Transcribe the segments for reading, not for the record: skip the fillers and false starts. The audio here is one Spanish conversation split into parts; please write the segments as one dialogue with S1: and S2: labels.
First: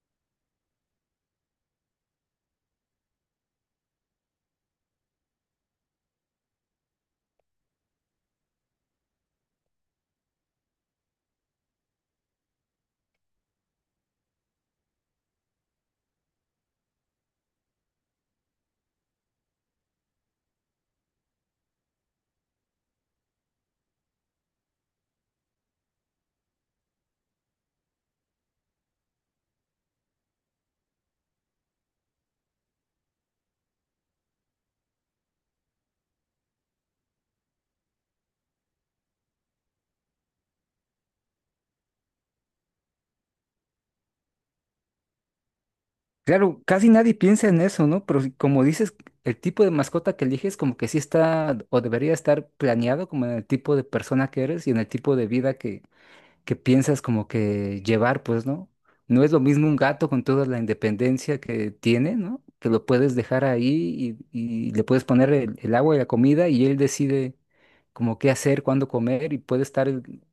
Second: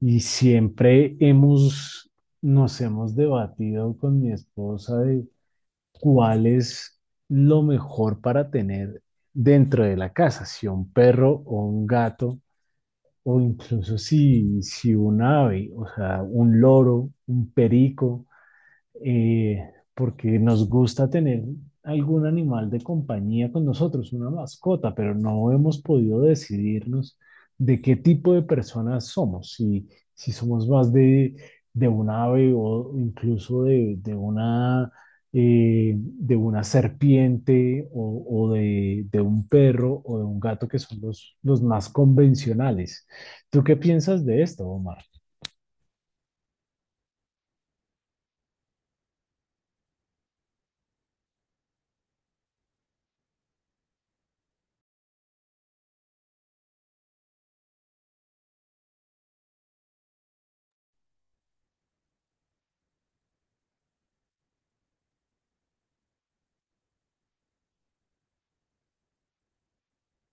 S1: Y siempre nos hemos debatido con mi esposa de cuál es lo mejor para tener dentro de la casa, si un perro o un gato, o incluso si un ave, o sea, un loro, un perico eh, porque nos gusta tener algún animal de compañía con nosotros, una mascota, pero no hemos podido decidirnos de qué tipo de personas somos, si somos más de un ave o incluso de una serpiente o de un perro o de un gato, que son los más convencionales. ¿Tú qué piensas de esto, Omar?
S2: Claro, casi nadie piensa en eso, ¿no? Pero como dices, el tipo de mascota que eliges como que sí está o debería estar planeado como en el tipo de persona que eres y en el tipo de vida que piensas como que llevar, pues, ¿no? No es lo mismo un gato con toda la independencia que tiene, ¿no? Que lo puedes dejar ahí y le puedes poner el agua y la comida y él decide como qué hacer, cuándo comer y puede estar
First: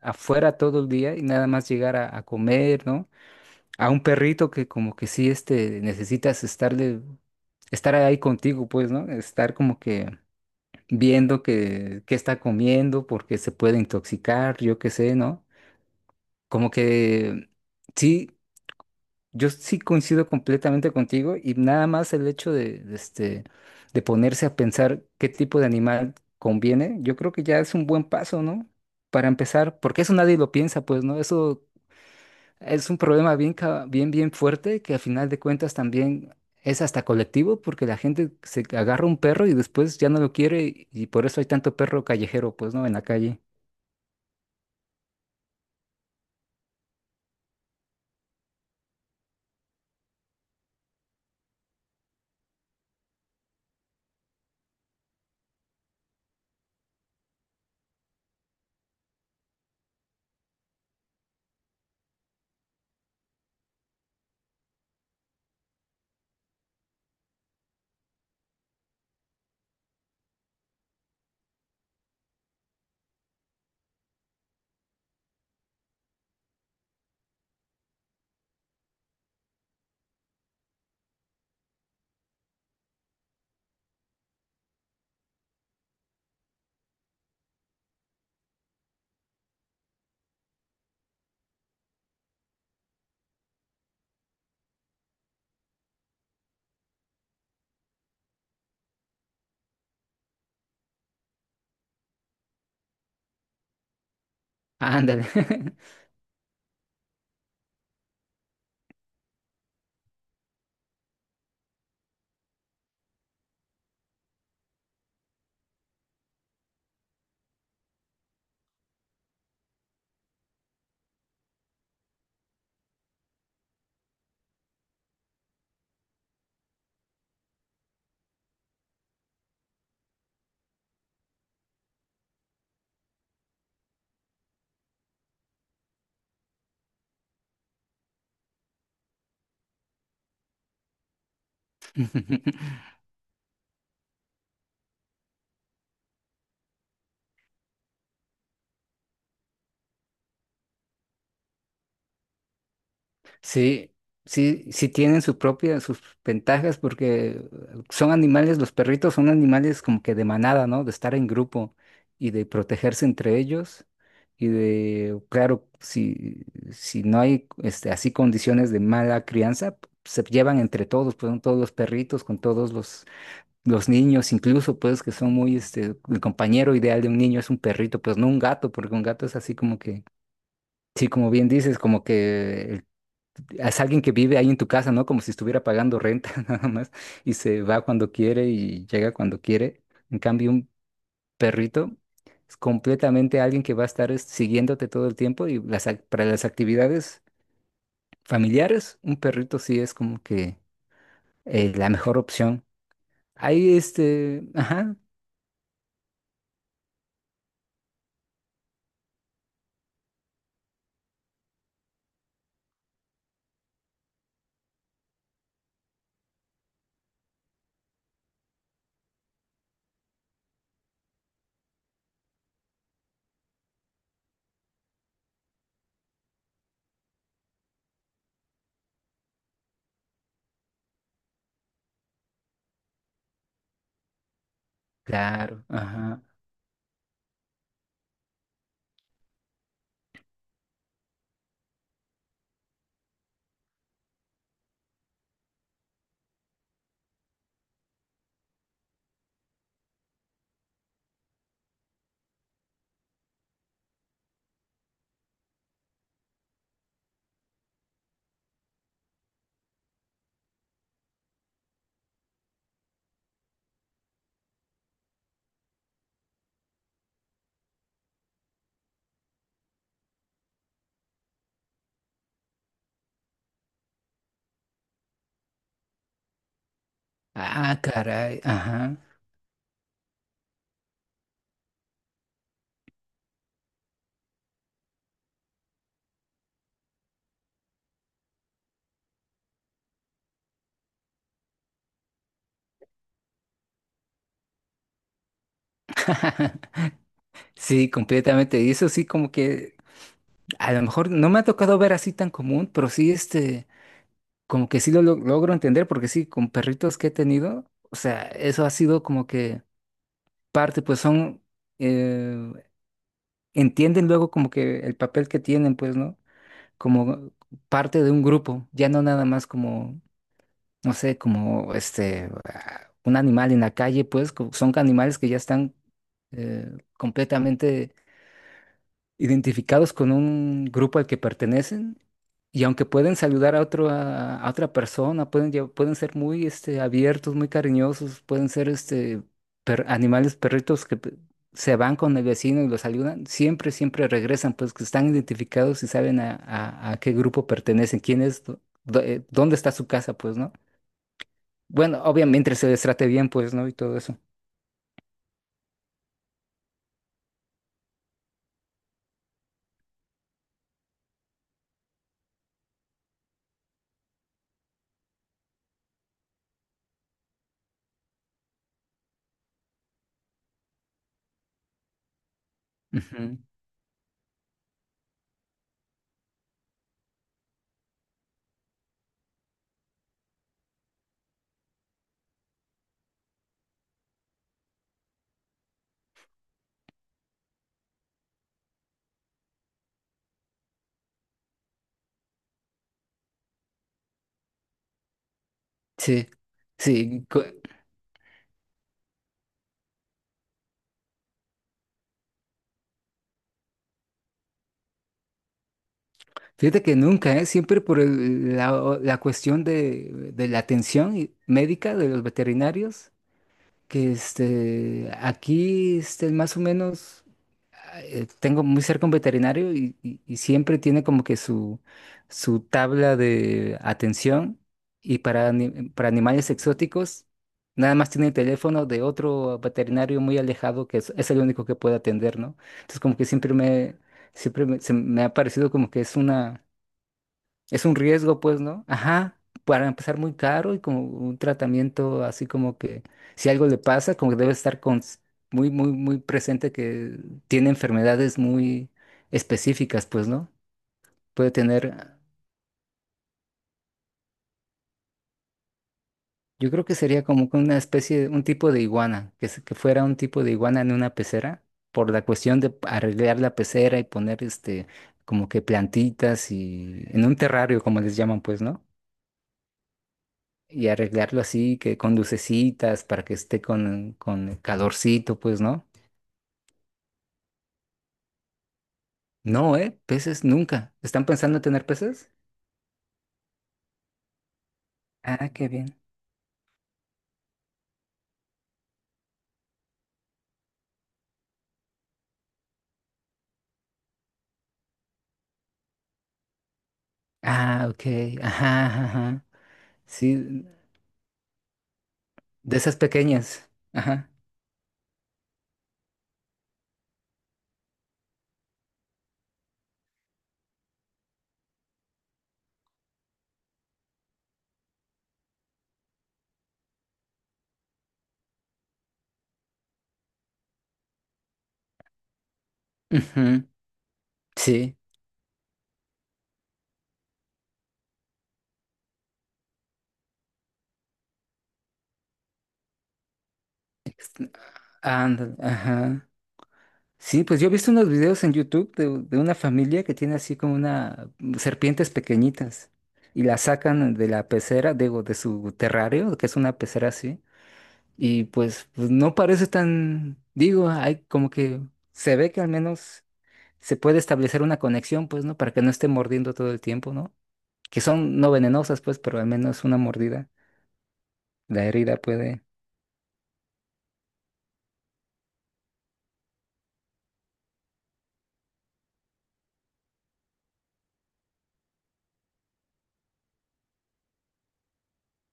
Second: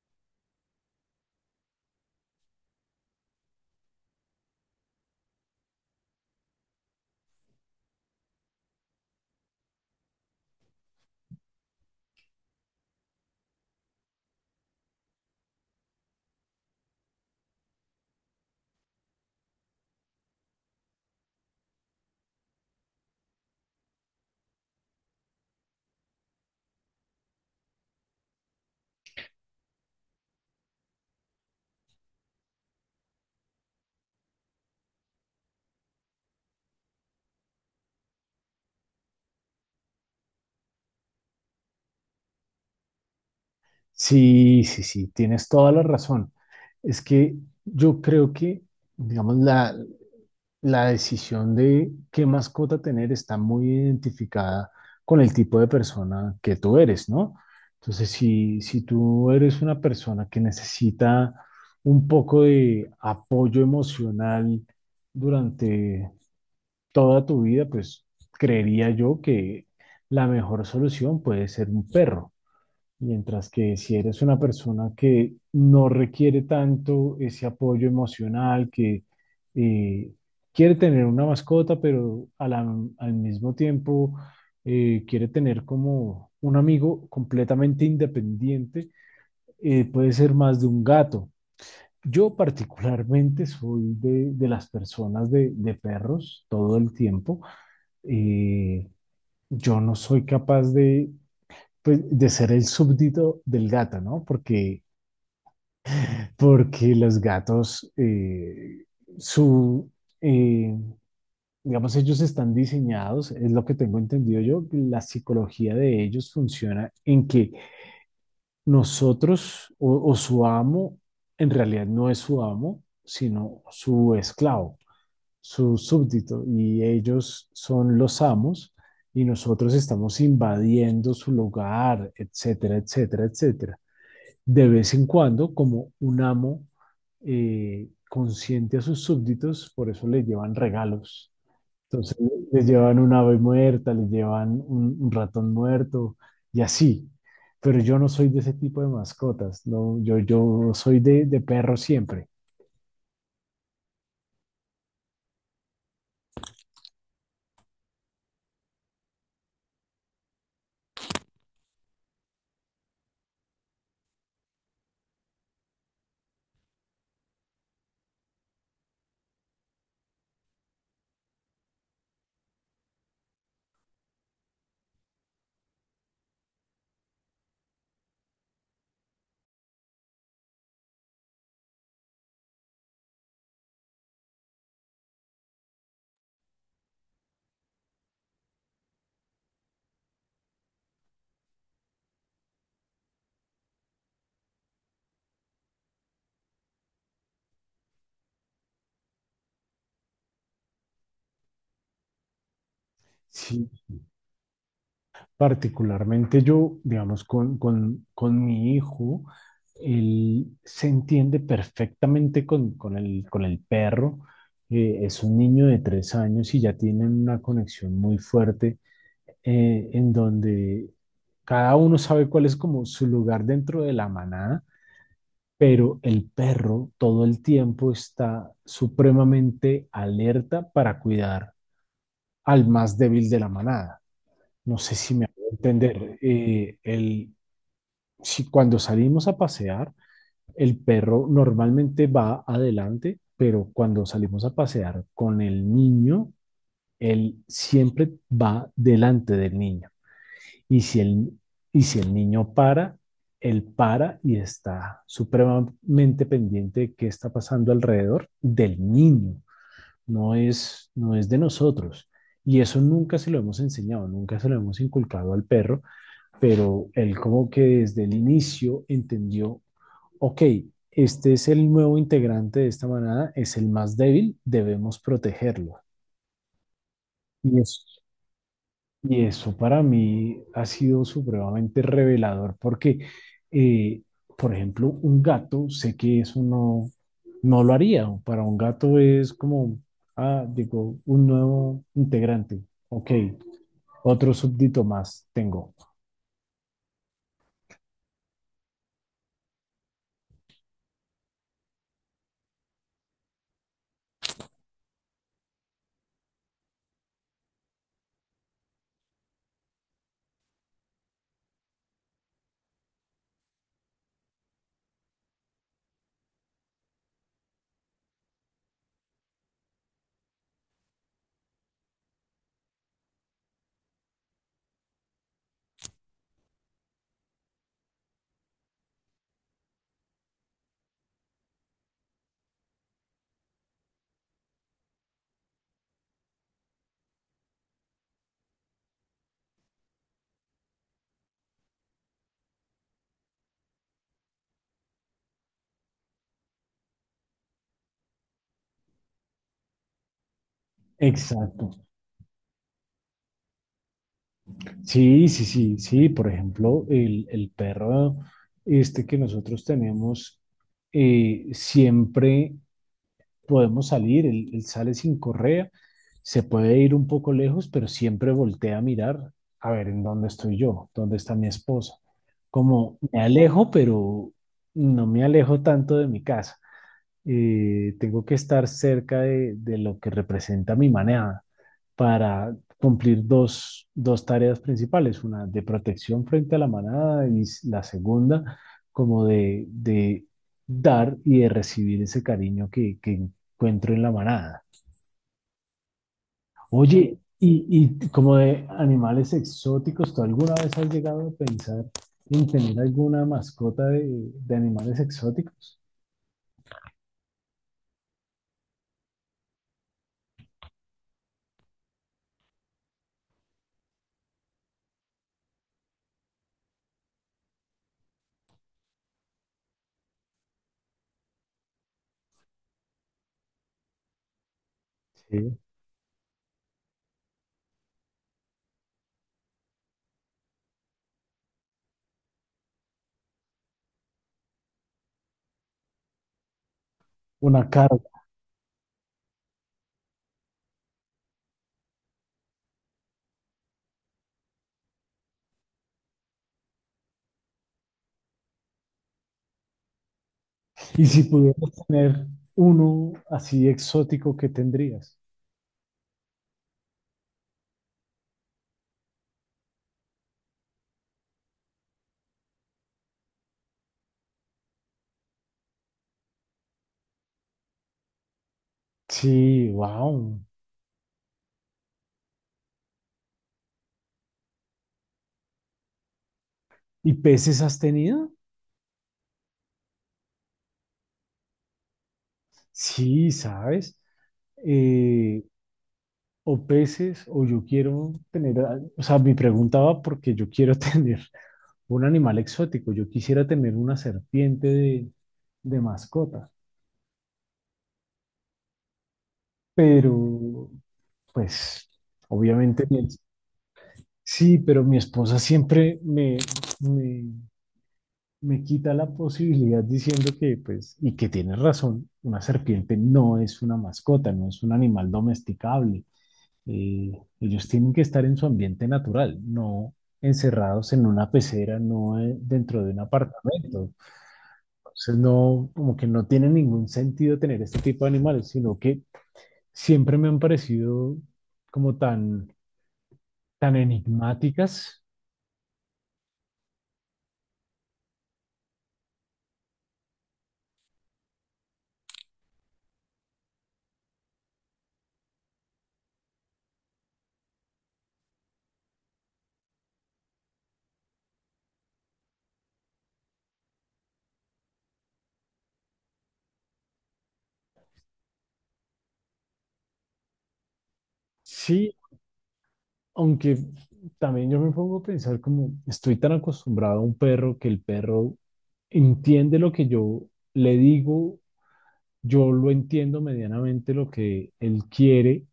S2: afuera todo el día y nada más llegar a comer, ¿no? A un perrito que como que sí, este, necesitas estarle, estar ahí contigo, pues, ¿no? Estar como que viendo qué está comiendo, porque se puede intoxicar, yo qué sé, ¿no? Como que sí, yo sí coincido completamente contigo y nada más el hecho de este, de ponerse a pensar qué tipo de animal conviene, yo creo que ya es un buen paso, ¿no? Para empezar, porque eso nadie lo piensa, pues, ¿no? Eso es un problema bien, bien, bien fuerte que a final de cuentas también es hasta colectivo porque la gente se agarra un perro y después ya no lo quiere y por eso hay tanto perro callejero, pues, ¿no? En la calle.
S1: Sí, sí, sí, tienes toda la razón. Es que yo creo que, digamos, la decisión de qué mascota tener está muy identificada con el tipo de persona que tú eres, ¿no? Entonces, si tú eres una persona que necesita un poco de apoyo emocional durante toda tu vida, pues creería yo que la mejor solución puede ser un perro. Mientras que si eres una persona que no requiere tanto ese apoyo emocional, que eh, quiere tener una mascota, pero al mismo tiempo quiere tener como un amigo completamente independiente, puede ser más de un gato. Yo particularmente soy de las personas de perros todo el tiempo. Eh, yo no soy capaz de pues, de ser el súbdito del gato, ¿no?
S2: Ah, ándale.
S1: Porque los gatos, su, eh, digamos, ellos están diseñados, es lo que tengo entendido yo, que la psicología de ellos funciona en que nosotros o su amo, en realidad no es su amo, sino su esclavo, su súbdito, y ellos son los amos y nosotros estamos invadiendo su lugar, etcétera, etcétera, etcétera. De vez en cuando como un amo consciente a sus súbditos, por eso les llevan regalos. Entonces les llevan un ave muerta, les llevan un ratón muerto y así. Pero yo no soy de ese tipo de mascotas, no, yo soy de perro siempre.
S2: Sí, sí, sí tienen su propia, sus ventajas porque son animales, los perritos son animales como que de manada, ¿no? De estar en grupo y de protegerse entre ellos y de, claro, si, si no hay este, así condiciones de mala crianza, se llevan entre todos, pues con todos los perritos, con todos los niños, incluso pues que son muy, este, el compañero ideal de un niño es un perrito, pues no un gato, porque un gato es así como que... Sí, como bien dices, como que es alguien que vive ahí en tu casa, ¿no? Como si estuviera pagando renta nada más y se va cuando quiere y llega cuando quiere. En cambio, un perrito es completamente alguien que va a estar es, siguiéndote todo el tiempo y las, para las actividades familiares, un perrito sí es como que la mejor opción.
S1: Si
S2: Ahí este, ajá,
S1: Particularmente yo, digamos, con mi hijo, él se entiende perfectamente con con el perro. Es un niño de 3 años y ya tienen una conexión muy fuerte en donde cada uno sabe cuál es como su lugar dentro de la manada, pero el perro todo el tiempo está supremamente alerta para cuidar al más débil de la manada. No sé si me hago
S2: claro,
S1: entender.
S2: ajá.
S1: Si cuando salimos a pasear, el perro normalmente va adelante, pero cuando salimos a pasear con el niño, él siempre va delante del niño. Y si el, y si el niño para, él para y está supremamente pendiente de qué está pasando alrededor del niño, no es de nosotros. Y eso nunca se lo hemos enseñado, nunca se lo hemos inculcado al perro, pero él como que desde el inicio entendió, ok, este es el nuevo integrante de esta manada, es el más débil, debemos protegerlo. Y
S2: Ah,
S1: eso,
S2: caray, ajá.
S1: y eso para mí ha sido supremamente revelador porque, eh, por ejemplo, un gato, sé que eso no, no lo haría. Para un gato es como, ah, digo, un nuevo integrante, ok, otro súbdito más tengo.
S2: Sí, completamente. Y eso sí como que a lo mejor no me ha tocado ver así tan común, pero sí este... Como que sí lo logro entender, porque sí, con perritos que he tenido, o sea, eso ha sido como que parte, pues son, eh, entienden luego como que el papel que tienen, pues, ¿no? Como parte de un grupo, ya no nada más como, no sé, como este, ah, un animal en la calle, pues, son animales que ya están eh, completamente identificados con un grupo al que pertenecen y aunque pueden saludar a otro, a otra persona, pueden, pueden ser muy este, abiertos, muy cariñosos, pueden ser este, animales, perritos que se van con el vecino y los saludan, siempre, siempre regresan, pues que están identificados y saben a qué grupo pertenecen, quién es, dónde está su casa, pues, ¿no?
S1: Exacto.
S2: Bueno, obviamente se les trate bien, pues, ¿no? Y todo eso.
S1: Sí, sí, sí, sí. Por ejemplo, el perro este que nosotros tenemos, siempre podemos salir, él sale sin correa, se puede ir un poco lejos, pero siempre voltea a mirar a ver en dónde estoy yo, dónde está mi esposa. Como me
S2: Ujú.
S1: alejo, pero no me alejo tanto de mi casa, tengo que estar cerca de lo que representa mi manada para cumplir dos, dos tareas principales, una de protección frente a la manada y la segunda como de dar y de recibir ese cariño que encuentro en la manada.
S2: Sí,
S1: Oye,
S2: sí.
S1: y como de animales exóticos, ¿tú alguna vez has llegado a pensar en tener alguna mascota de animales exóticos?
S2: Fíjate que nunca, ¿eh? Siempre por la, la cuestión de la atención médica de los veterinarios, que este, aquí este, más o menos ah, tengo muy cerca un veterinario y y siempre tiene como que su tabla de atención y para,
S1: Sí.
S2: para animales exóticos nada más tiene el teléfono de otro veterinario muy alejado que es el único que puede atender, ¿no? Entonces como que siempre me se me ha parecido como que es una
S1: Una
S2: es un
S1: carpa.
S2: riesgo, pues, ¿no? Ajá, para empezar muy caro y como un tratamiento así como que si algo le pasa, como que debe estar con, muy, muy, muy presente que tiene enfermedades muy específicas, pues, ¿no?
S1: Y si
S2: Puede
S1: pudieras
S2: tener,
S1: tener uno así exótico, ¿qué tendrías?
S2: yo creo que sería como que una especie, un tipo de iguana, que, que fuera un tipo de iguana en una pecera, por la cuestión de arreglar la pecera y poner este, como que plantitas y en un terrario, como les llaman, pues, ¿no?
S1: Sí, wow.
S2: Y arreglarlo así, que con lucecitas, para que esté con calorcito, pues, ¿no?
S1: ¿Y peces has tenido?
S2: No, ¿eh? Peces nunca. ¿Están pensando en tener peces?
S1: Sí, sabes. Eh,
S2: Ah, qué bien.
S1: o peces, o yo quiero tener, o sea, mi pregunta va porque yo quiero tener un animal exótico. Yo quisiera tener una serpiente de mascota,
S2: Ah, ok. Ajá, ajá. Ajá. Sí,
S1: pero pues
S2: de
S1: obviamente
S2: esas pequeñas. Ajá.
S1: sí, pero mi esposa siempre me me quita la posibilidad diciendo que, pues, y que tienes razón, una serpiente no es una mascota, no es un animal domesticable. Eh, ellos tienen que estar en su ambiente natural, no encerrados en una pecera, no dentro de un
S2: Ujú.
S1: apartamento.
S2: Sí.
S1: Entonces, no, como que no tiene ningún sentido tener este tipo de animales, sino que siempre me han parecido como tan, tan enigmáticas.
S2: Ándale, ajá. Sí, pues yo he visto unos videos en YouTube de una familia que tiene así como una mm, serpientes pequeñitas y las sacan de la pecera, digo, de su terrario, que es una pecera así. Y pues, pues no parece tan, digo, hay como que se ve que al menos se puede establecer una conexión, pues, ¿no? Para que no esté mordiendo todo el tiempo, ¿no? Que son no venenosas, pues, pero al menos una mordida, la
S1: Sí.
S2: herida puede.
S1: Aunque también yo me pongo a pensar como estoy tan acostumbrado a un perro que el perro entiende lo que yo le digo, yo lo entiendo medianamente lo que él quiere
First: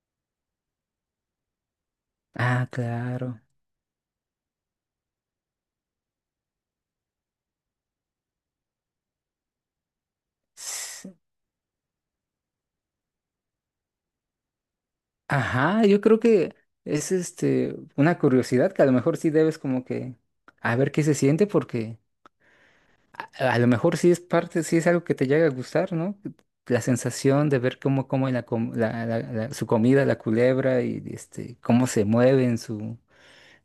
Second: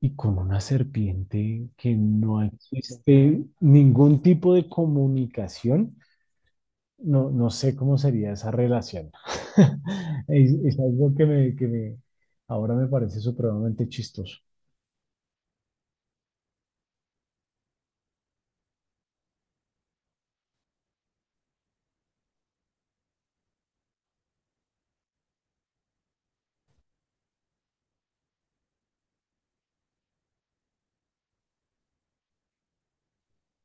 S1: y con una serpiente que no
S2: Ah, claro.
S1: existe ningún tipo de comunicación, no, no sé cómo sería esa relación. Es
S2: S-
S1: algo ahora me parece supremamente chistoso.
S2: Ajá, yo creo que es este una curiosidad que a lo mejor sí debes como que a ver qué se siente porque a lo mejor sí es parte, sí es algo que te llega a gustar, ¿no? La sensación de ver cómo come la, su comida, la culebra, y este, cómo se mueve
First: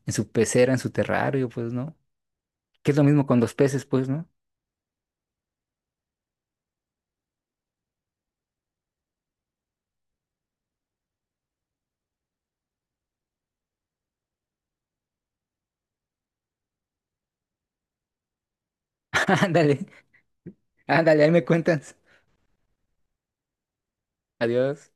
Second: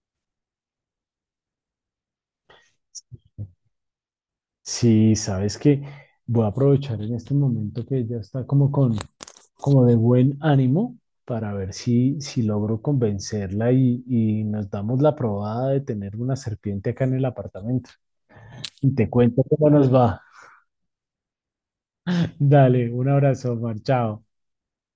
S2: en su pecera, en su terrario, pues, ¿no? Que es lo mismo con los peces, pues, ¿no?
S1: Sí, sabes que voy a aprovechar en este momento que ya está como con, como de buen ánimo para ver si logro convencerla y nos damos la probada de tener una serpiente acá en el apartamento. Y te cuento cómo
S2: Ándale,
S1: nos va.
S2: ándale, ahí me cuentas.
S1: Dale, un abrazo, Omar, chao.
S2: Adiós.